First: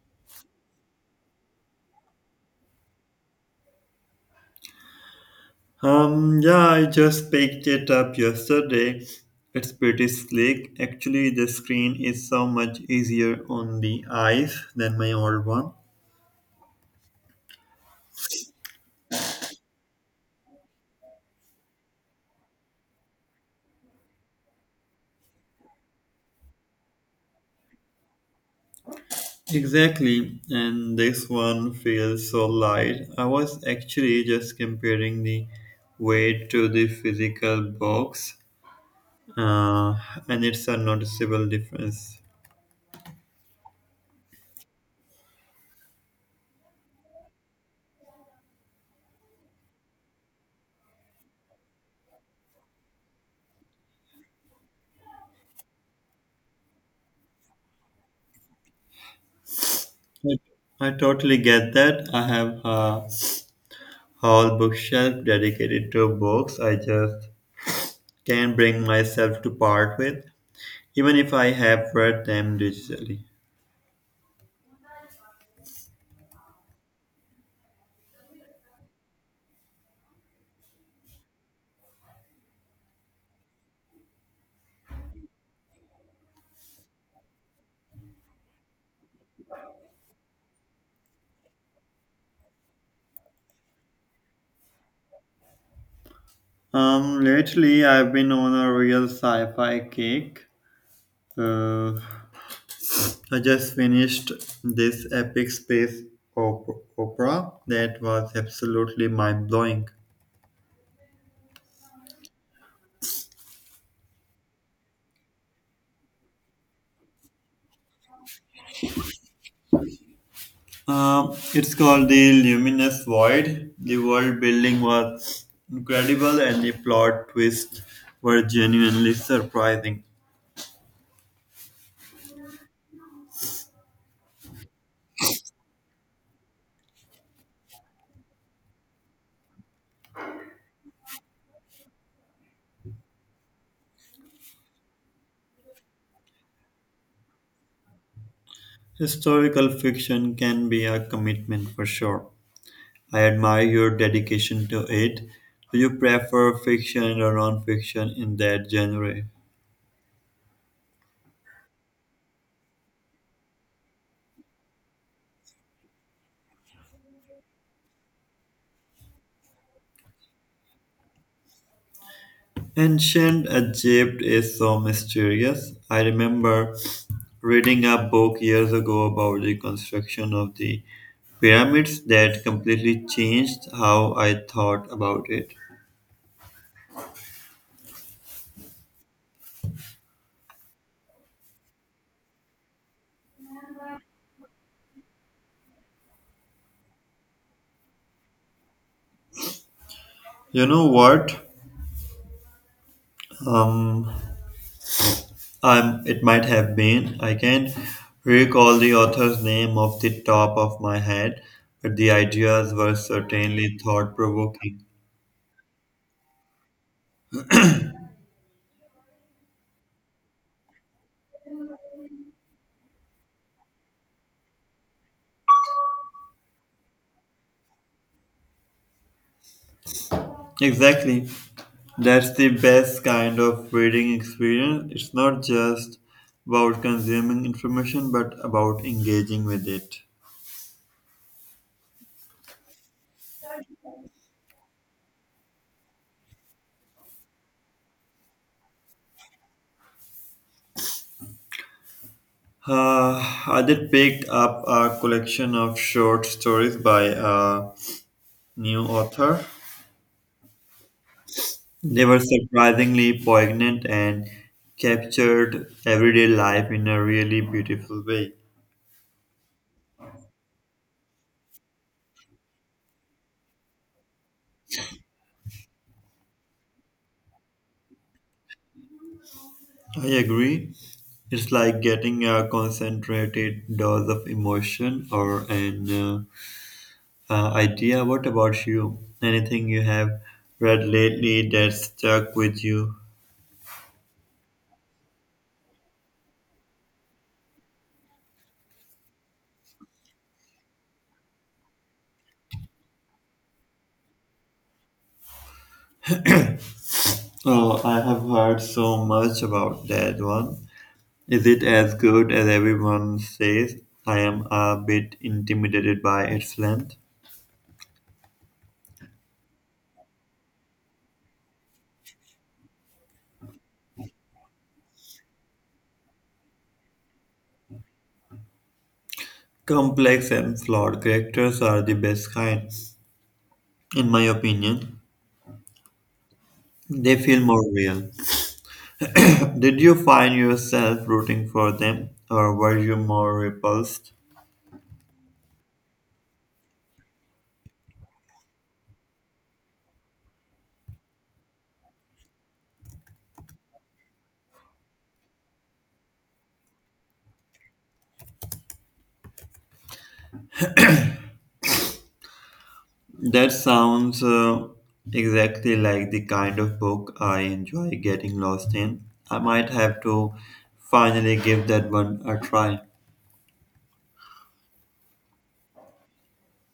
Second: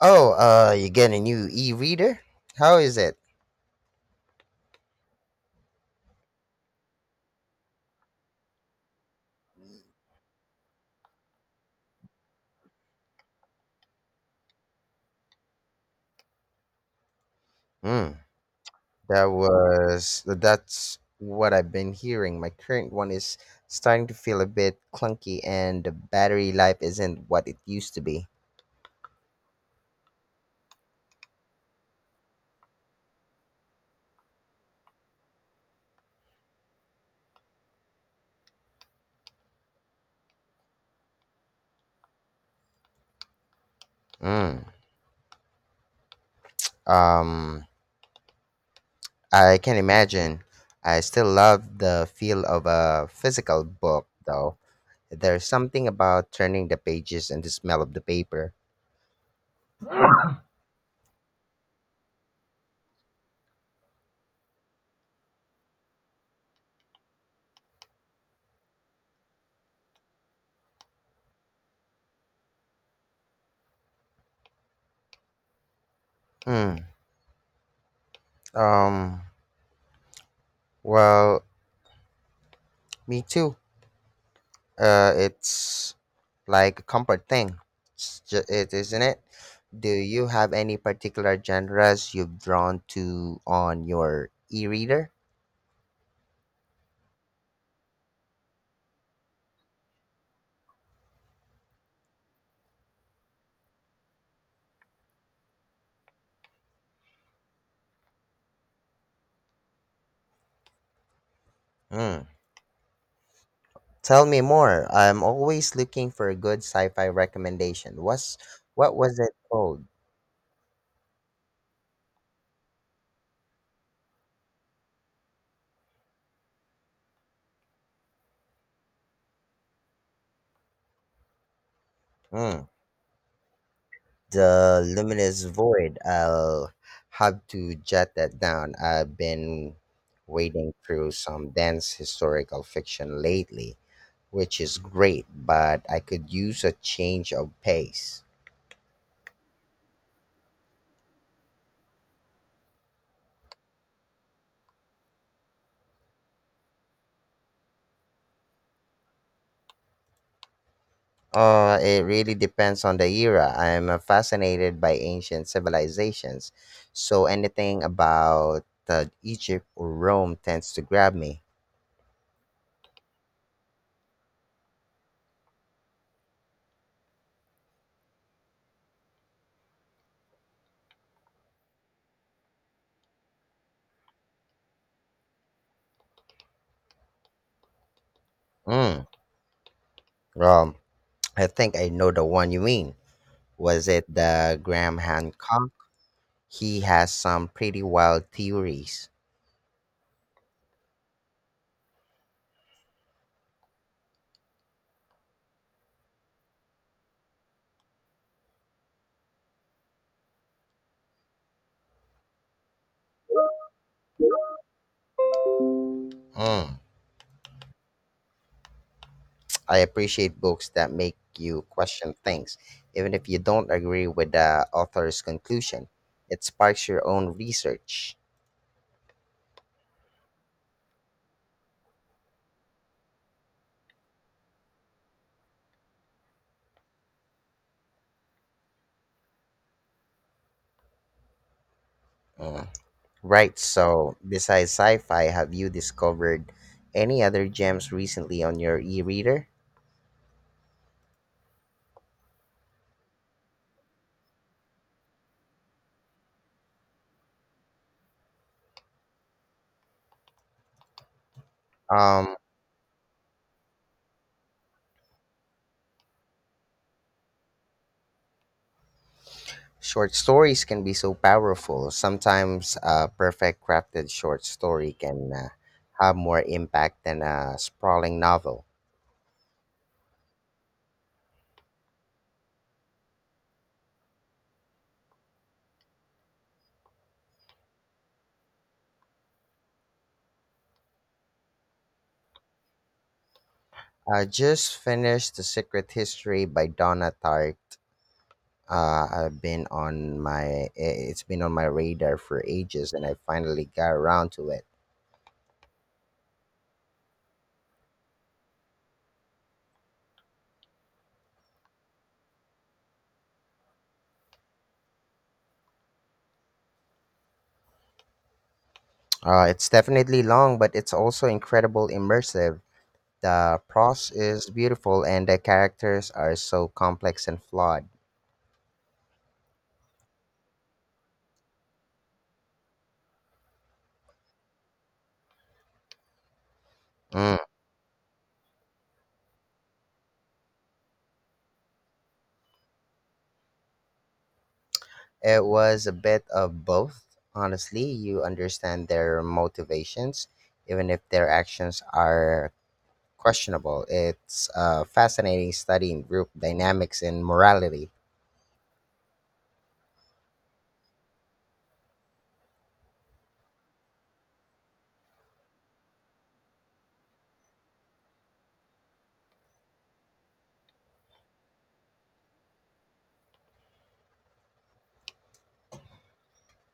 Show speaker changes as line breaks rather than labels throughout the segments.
Oh, you get a new e-reader? How is it?
Yeah, I just picked it up yesterday. It's pretty slick. Actually, the screen is so much easier on the eyes than my old one.
Mm, that's what I've been hearing. My current one is starting to feel a bit clunky, and the battery life isn't what it used to be.
Exactly, and this one feels so light. I was actually just comparing the weight to the physical box, uh, and it's a noticeable difference.
Mm, um, I can imagine. I still love the feel of a physical book, though. There's something about turning the pages and the smell of the paper.
I I totally get that. I have a whole bookshelf dedicated to books. I just can bring myself to part with, even if I have read them digitally.
Mm, um, well, Me too. It's like a comfort thing, it, isn't it? Do you have any particular genres you've drawn to on your e-reader?
Lately, I've been on a real sci fi kick. Uh, I just finished this epic space op- opera that was absolutely mind blowing.
Hmm. Tell me more. I'm always looking for a good sci-fi recommendation. What was it called?
It's called The Luminous Void. The world building was incredible, and the plot twists were genuinely surprising.
Hmm. The luminous void. I'll have to jot that down. I've been wading through some dense historical fiction lately, which is great, but I could use a change of pace.
Historical fiction can be a commitment for sure. I admire your dedication to it. Do you prefer fiction or non-fiction in that genre?
It really depends on the era. I'm fascinated by ancient civilizations, so anything about Egypt or Rome tends to grab me.
Ancient Egypt is so mysterious. I remember reading a book years ago about the construction of the pyramids that completely changed how I thought about it.
Mm, um, I think I know the one you mean. Was it the Graham Hancock? He has some pretty wild theories.
You know what? Um, it might have been. I can recall the author's name off the top of my head, but the ideas were certainly thought provoking.
Mm, I appreciate books that make you question things, even if you don't agree with the author's conclusion. It sparks your own research.
Exactly. That's the best kind of reading experience. It's not just about consuming information, but about engaging with it.
Mm. Right, so besides sci fi, have you discovered any other gems recently on your e reader?
I did pick up a collection of short stories by a new author. They were
Um,
surprisingly poignant and captured everyday life in a really beautiful way.
Short stories can be so powerful. Sometimes a perfect crafted short story can have more impact than a sprawling novel.
I agree. It's like getting a concentrated dose of emotion or an idea. What about you? Anything you have read lately that stuck with you?
I just finished The Secret History by Donna Tartt. I've been on my it's been on my radar for ages, and I finally got around to it.
Oh, I have heard so much about that one. Is it as good as everyone says? I am a bit intimidated by its length.
It's definitely long, but it's also incredible immersive. The prose is beautiful, and the characters are so complex and flawed.
Complex and flawed characters are the best kind, in my opinion. They
Mm.
feel more real. Did you find yourself rooting for them, or were you more repulsed?
It was a bit of both, honestly. You understand their motivations, even if their actions are questionable. It's a fascinating study in group dynamics and morality.
That sounds exactly like the kind of book I enjoy getting lost in. I might have to finally give that one a try.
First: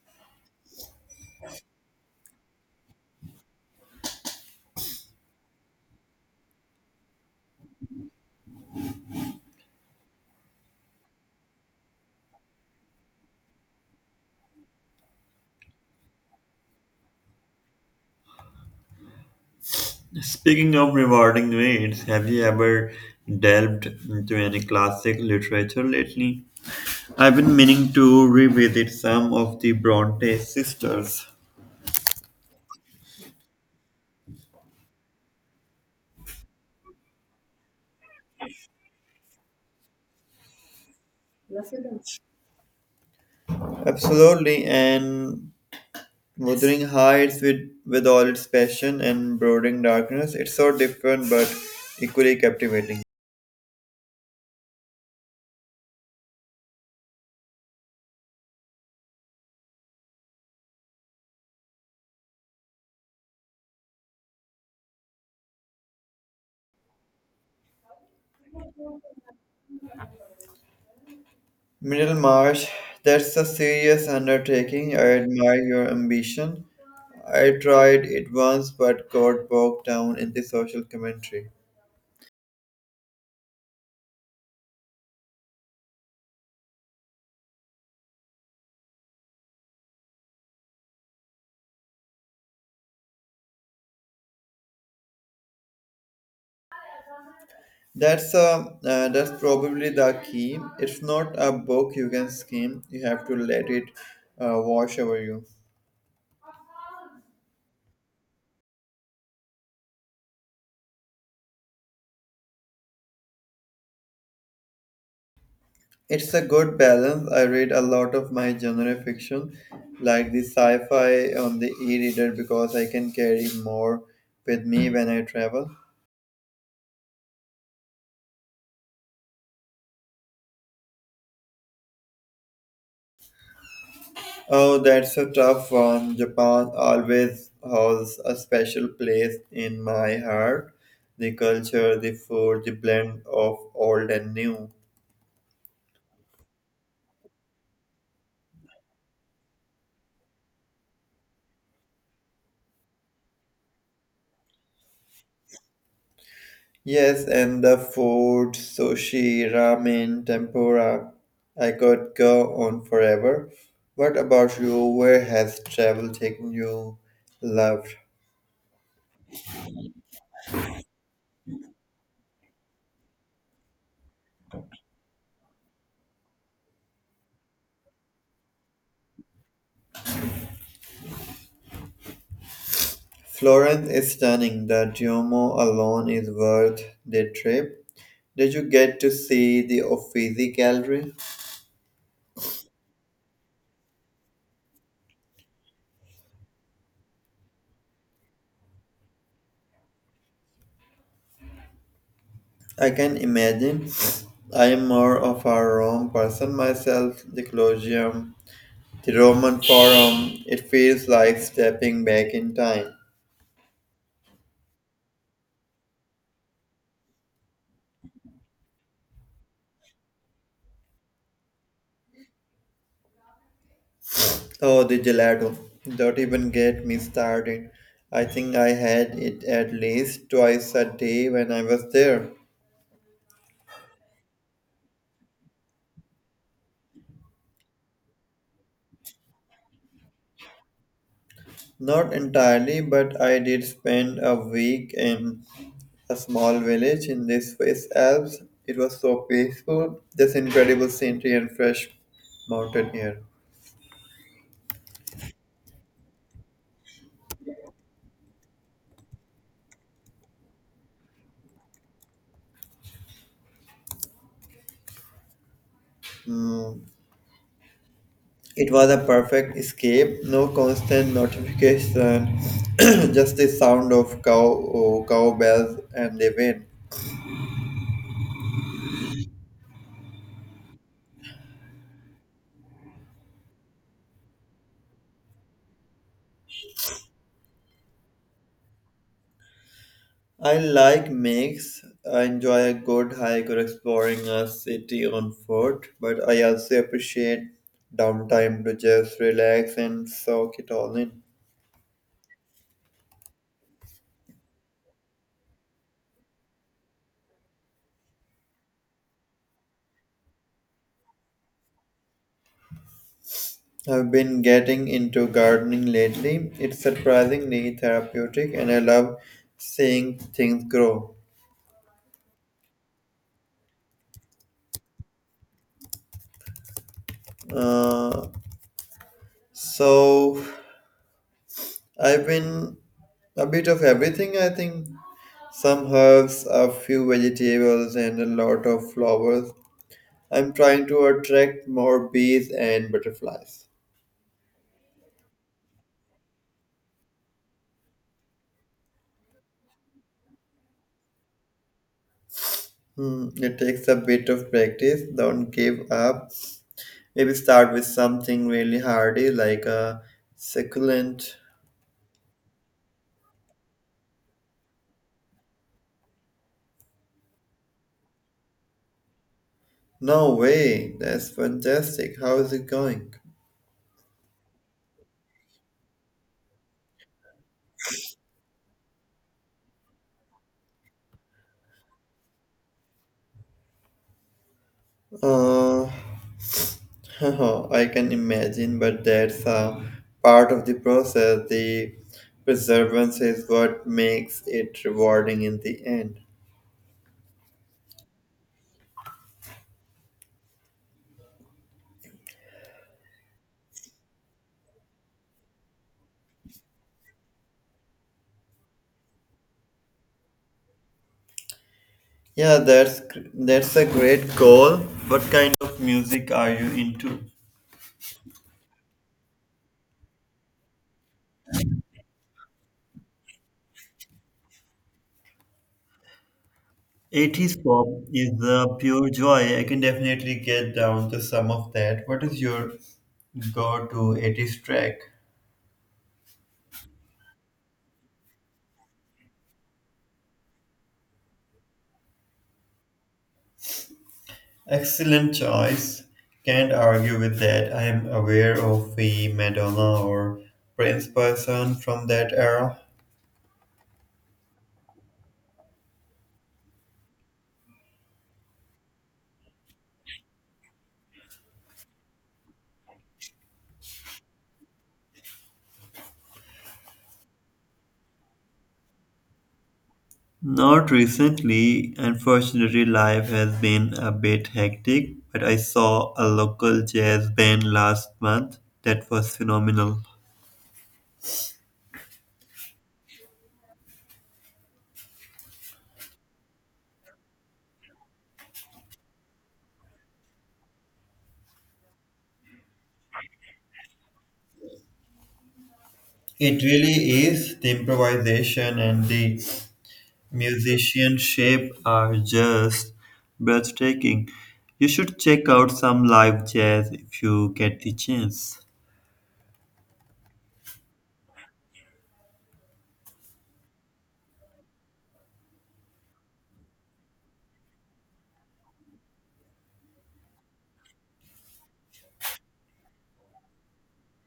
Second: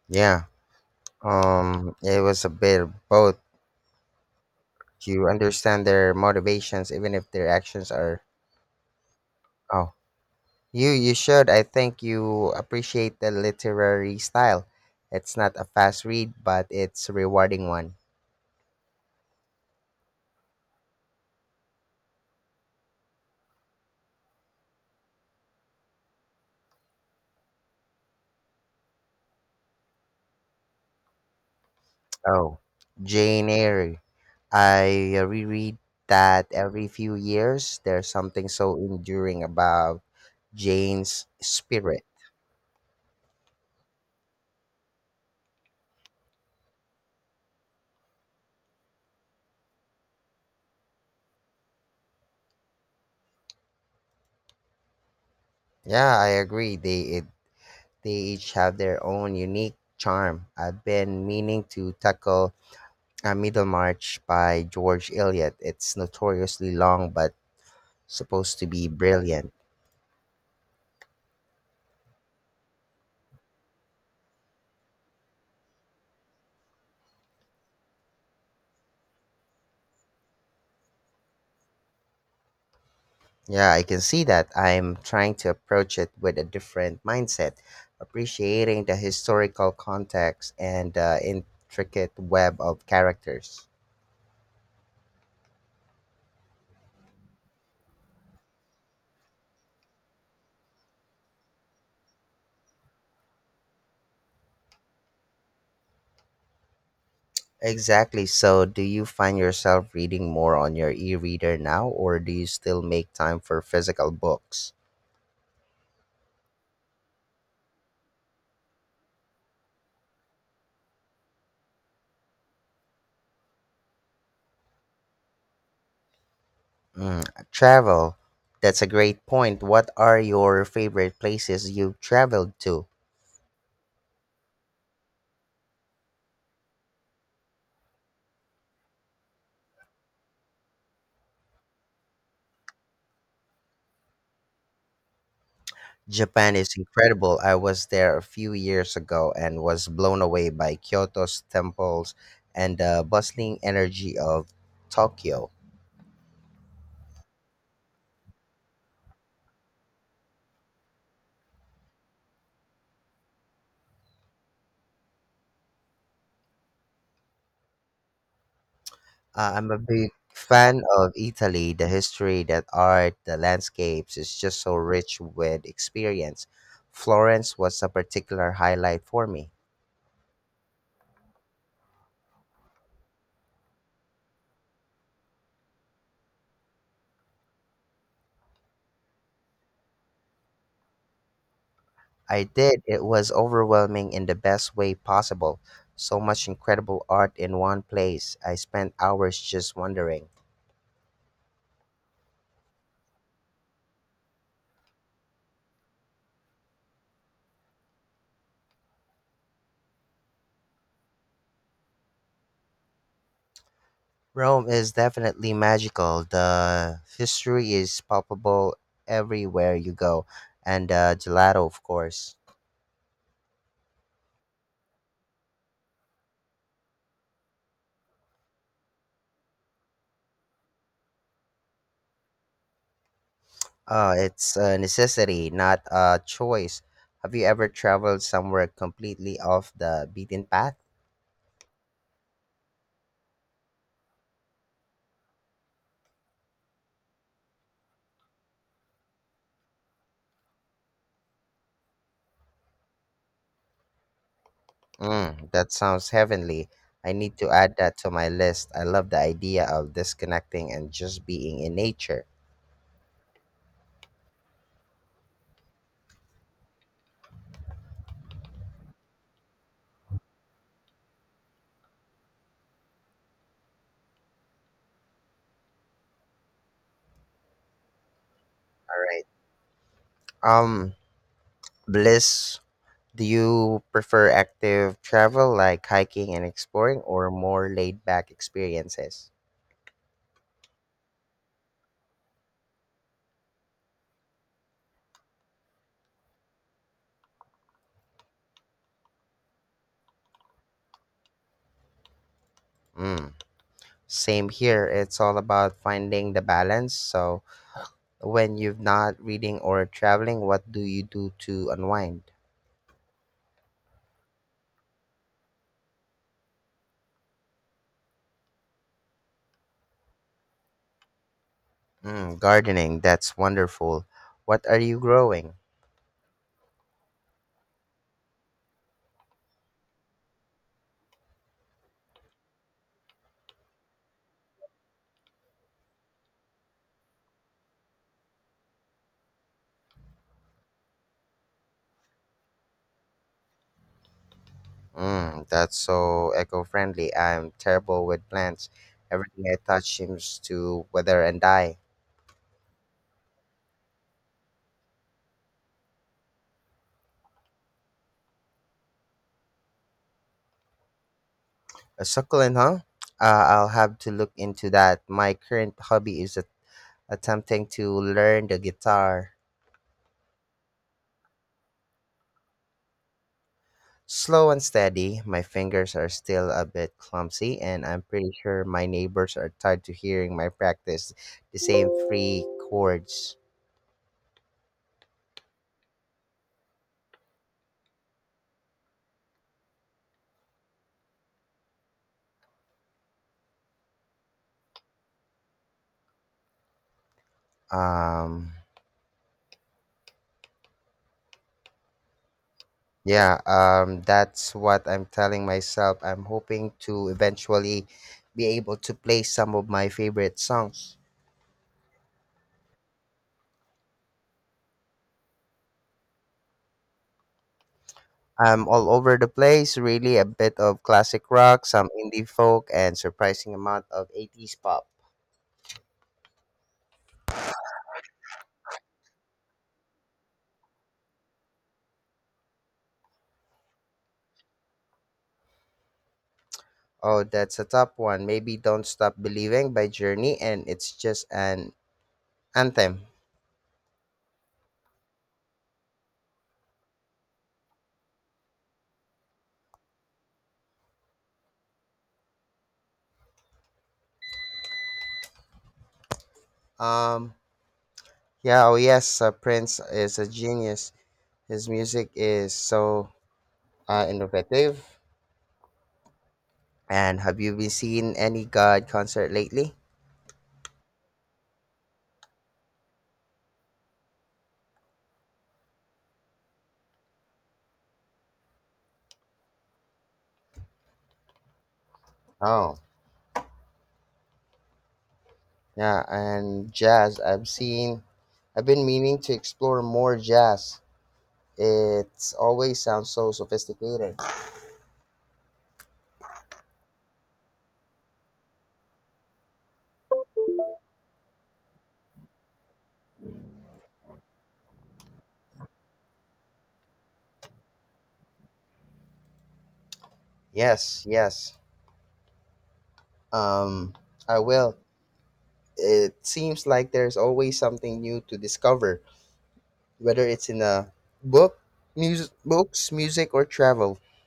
Yeah, it was a bit of both. You understand their motivations, even if their actions are. Oh, you should. I think you appreciate the literary style. It's not a fast read, but it's a rewarding one.
Speaking of rewarding reads, have you ever delved into any classic literature lately? I've been meaning to revisit some of the Bronte sisters.
Oh, Jane Eyre. I reread that every few years. There's something so enduring about Jane's spirit.
Absolutely, and Wuthering Heights with all its passion and brooding darkness, it's so different but equally captivating.
Yeah, I agree. They each have their own unique charm. I've been meaning to tackle A Middlemarch by George Eliot. It's notoriously long but supposed to be brilliant.
Middlemarch, that's a serious undertaking. I admire your ambition. I tried it once but got bogged down in the social commentary.
Yeah, I can see that. I'm trying to approach it with a different mindset, appreciating the historical context and the intricate web of characters.
That's a That's probably the key. It's not a book you can skim. You have to let it wash over you.
Exactly. So, do you find yourself reading more on your e reader now, or do you still make time for physical books?
It's a good balance. I read a lot of my genre fiction, like the sci-fi on the e-reader, because I can carry more with me when I travel.
Mm, Travel. That's a great point. What are your favorite places you've traveled to?
Oh, that's a tough one. Japan always holds a special place in my heart. The culture, the food, the blend of old and new.
Japan is incredible. I was there a few years ago and was blown away by Kyoto's temples and the bustling energy of Tokyo.
Yes, and the food, sushi, ramen, tempura. I could go on forever. What about you? Where has travel taken you? Loved.
I'm a big fan of Italy, the history, that art, the landscapes is just so rich with experience. Florence was a particular highlight for me.
Florence is stunning. The Duomo alone is worth the trip. Did you get to see the Uffizi Gallery?
I did. It was overwhelming in the best way possible. So much incredible art in one place. I spent hours just wondering.
I can imagine. I am more of a Rome person myself. The Colosseum, the Roman Forum. It feels like stepping back in time.
Rome is definitely magical. The history is palpable everywhere you go, and gelato, of course.
Oh, the gelato. Don't even get me started. I think I had it at least twice a day when I was there.
It's a necessity, not a choice. Have you ever traveled somewhere completely off the beaten path?
Not entirely, but I did spend a week in a small village in the Swiss Alps. It was so peaceful, this incredible scenery and fresh mountain air.
That sounds heavenly. I need to add that to my list. I love the idea of disconnecting and just being in nature.
Mm, it was a perfect escape, no constant notification, just the sound of cow bells and the wind.
All right. Um, Bliss, do you prefer active travel like hiking and exploring or more laid back experiences?
I like mix. I enjoy a good hike or exploring a city on foot, but I also appreciate downtime to just relax and soak it all in.
Mm, Same here. It's all about finding the balance. So, when you've not reading or traveling, what do you do to unwind?
I've been getting into gardening lately. It's surprisingly therapeutic and I love seeing things grow.
Gardening, that's wonderful. What are you growing?
Uh, so I've been a bit of everything, I think some herbs, a few vegetables, and a lot of flowers. I'm trying to attract more bees and butterflies.
That's so eco-friendly. I'm terrible with plants. Everything I touch seems to wither and die.
Hmm, it takes a bit of practice. Don't give up. Maybe start with something really hardy like a succulent.
A succulent, huh? I'll have to look into that. My current hobby is attempting to learn the guitar.
No way. That's fantastic. How is it going?
Slow and steady, my fingers are still a bit clumsy, and I'm pretty sure my neighbors are tired to hearing my practice the same three chords.
Uh, I can imagine, but that's a part of the process. The perseverance is what makes it rewarding in the end.
Um, yeah, that's what I'm telling myself. I'm hoping to eventually be able to play some of my favorite songs.
Yeah, that's a great goal. What kind of music are you into?
I'm all over the place, really a bit of classic rock, some indie folk, and surprising amount of 80s pop.
80s pop is the pure joy. I can definitely get down to some of that. What is your go-to 80s track?
Oh, that's a tough one. Maybe Don't Stop Believing by Journey, and it's just an anthem.
Excellent choice. Can't argue with that. I am aware of the Madonna or Prince person from that era.
Um, yeah, oh yes, Prince is a genius. His music is so innovative. And have you been seeing any God concert lately?
Not recently, unfortunately, life has been a bit hectic, but I saw a local jazz band last month that was phenomenal.
Oh, yeah, and jazz. I've been meaning to explore more jazz. It's always sounds so sophisticated.
It really is. The improvisation and the musicianship are just breathtaking. You should check out some live jazz if you get the chance.
Yes, yes. Um, I will. It seems like there's always something new to discover, whether it's in a book, music, or travel.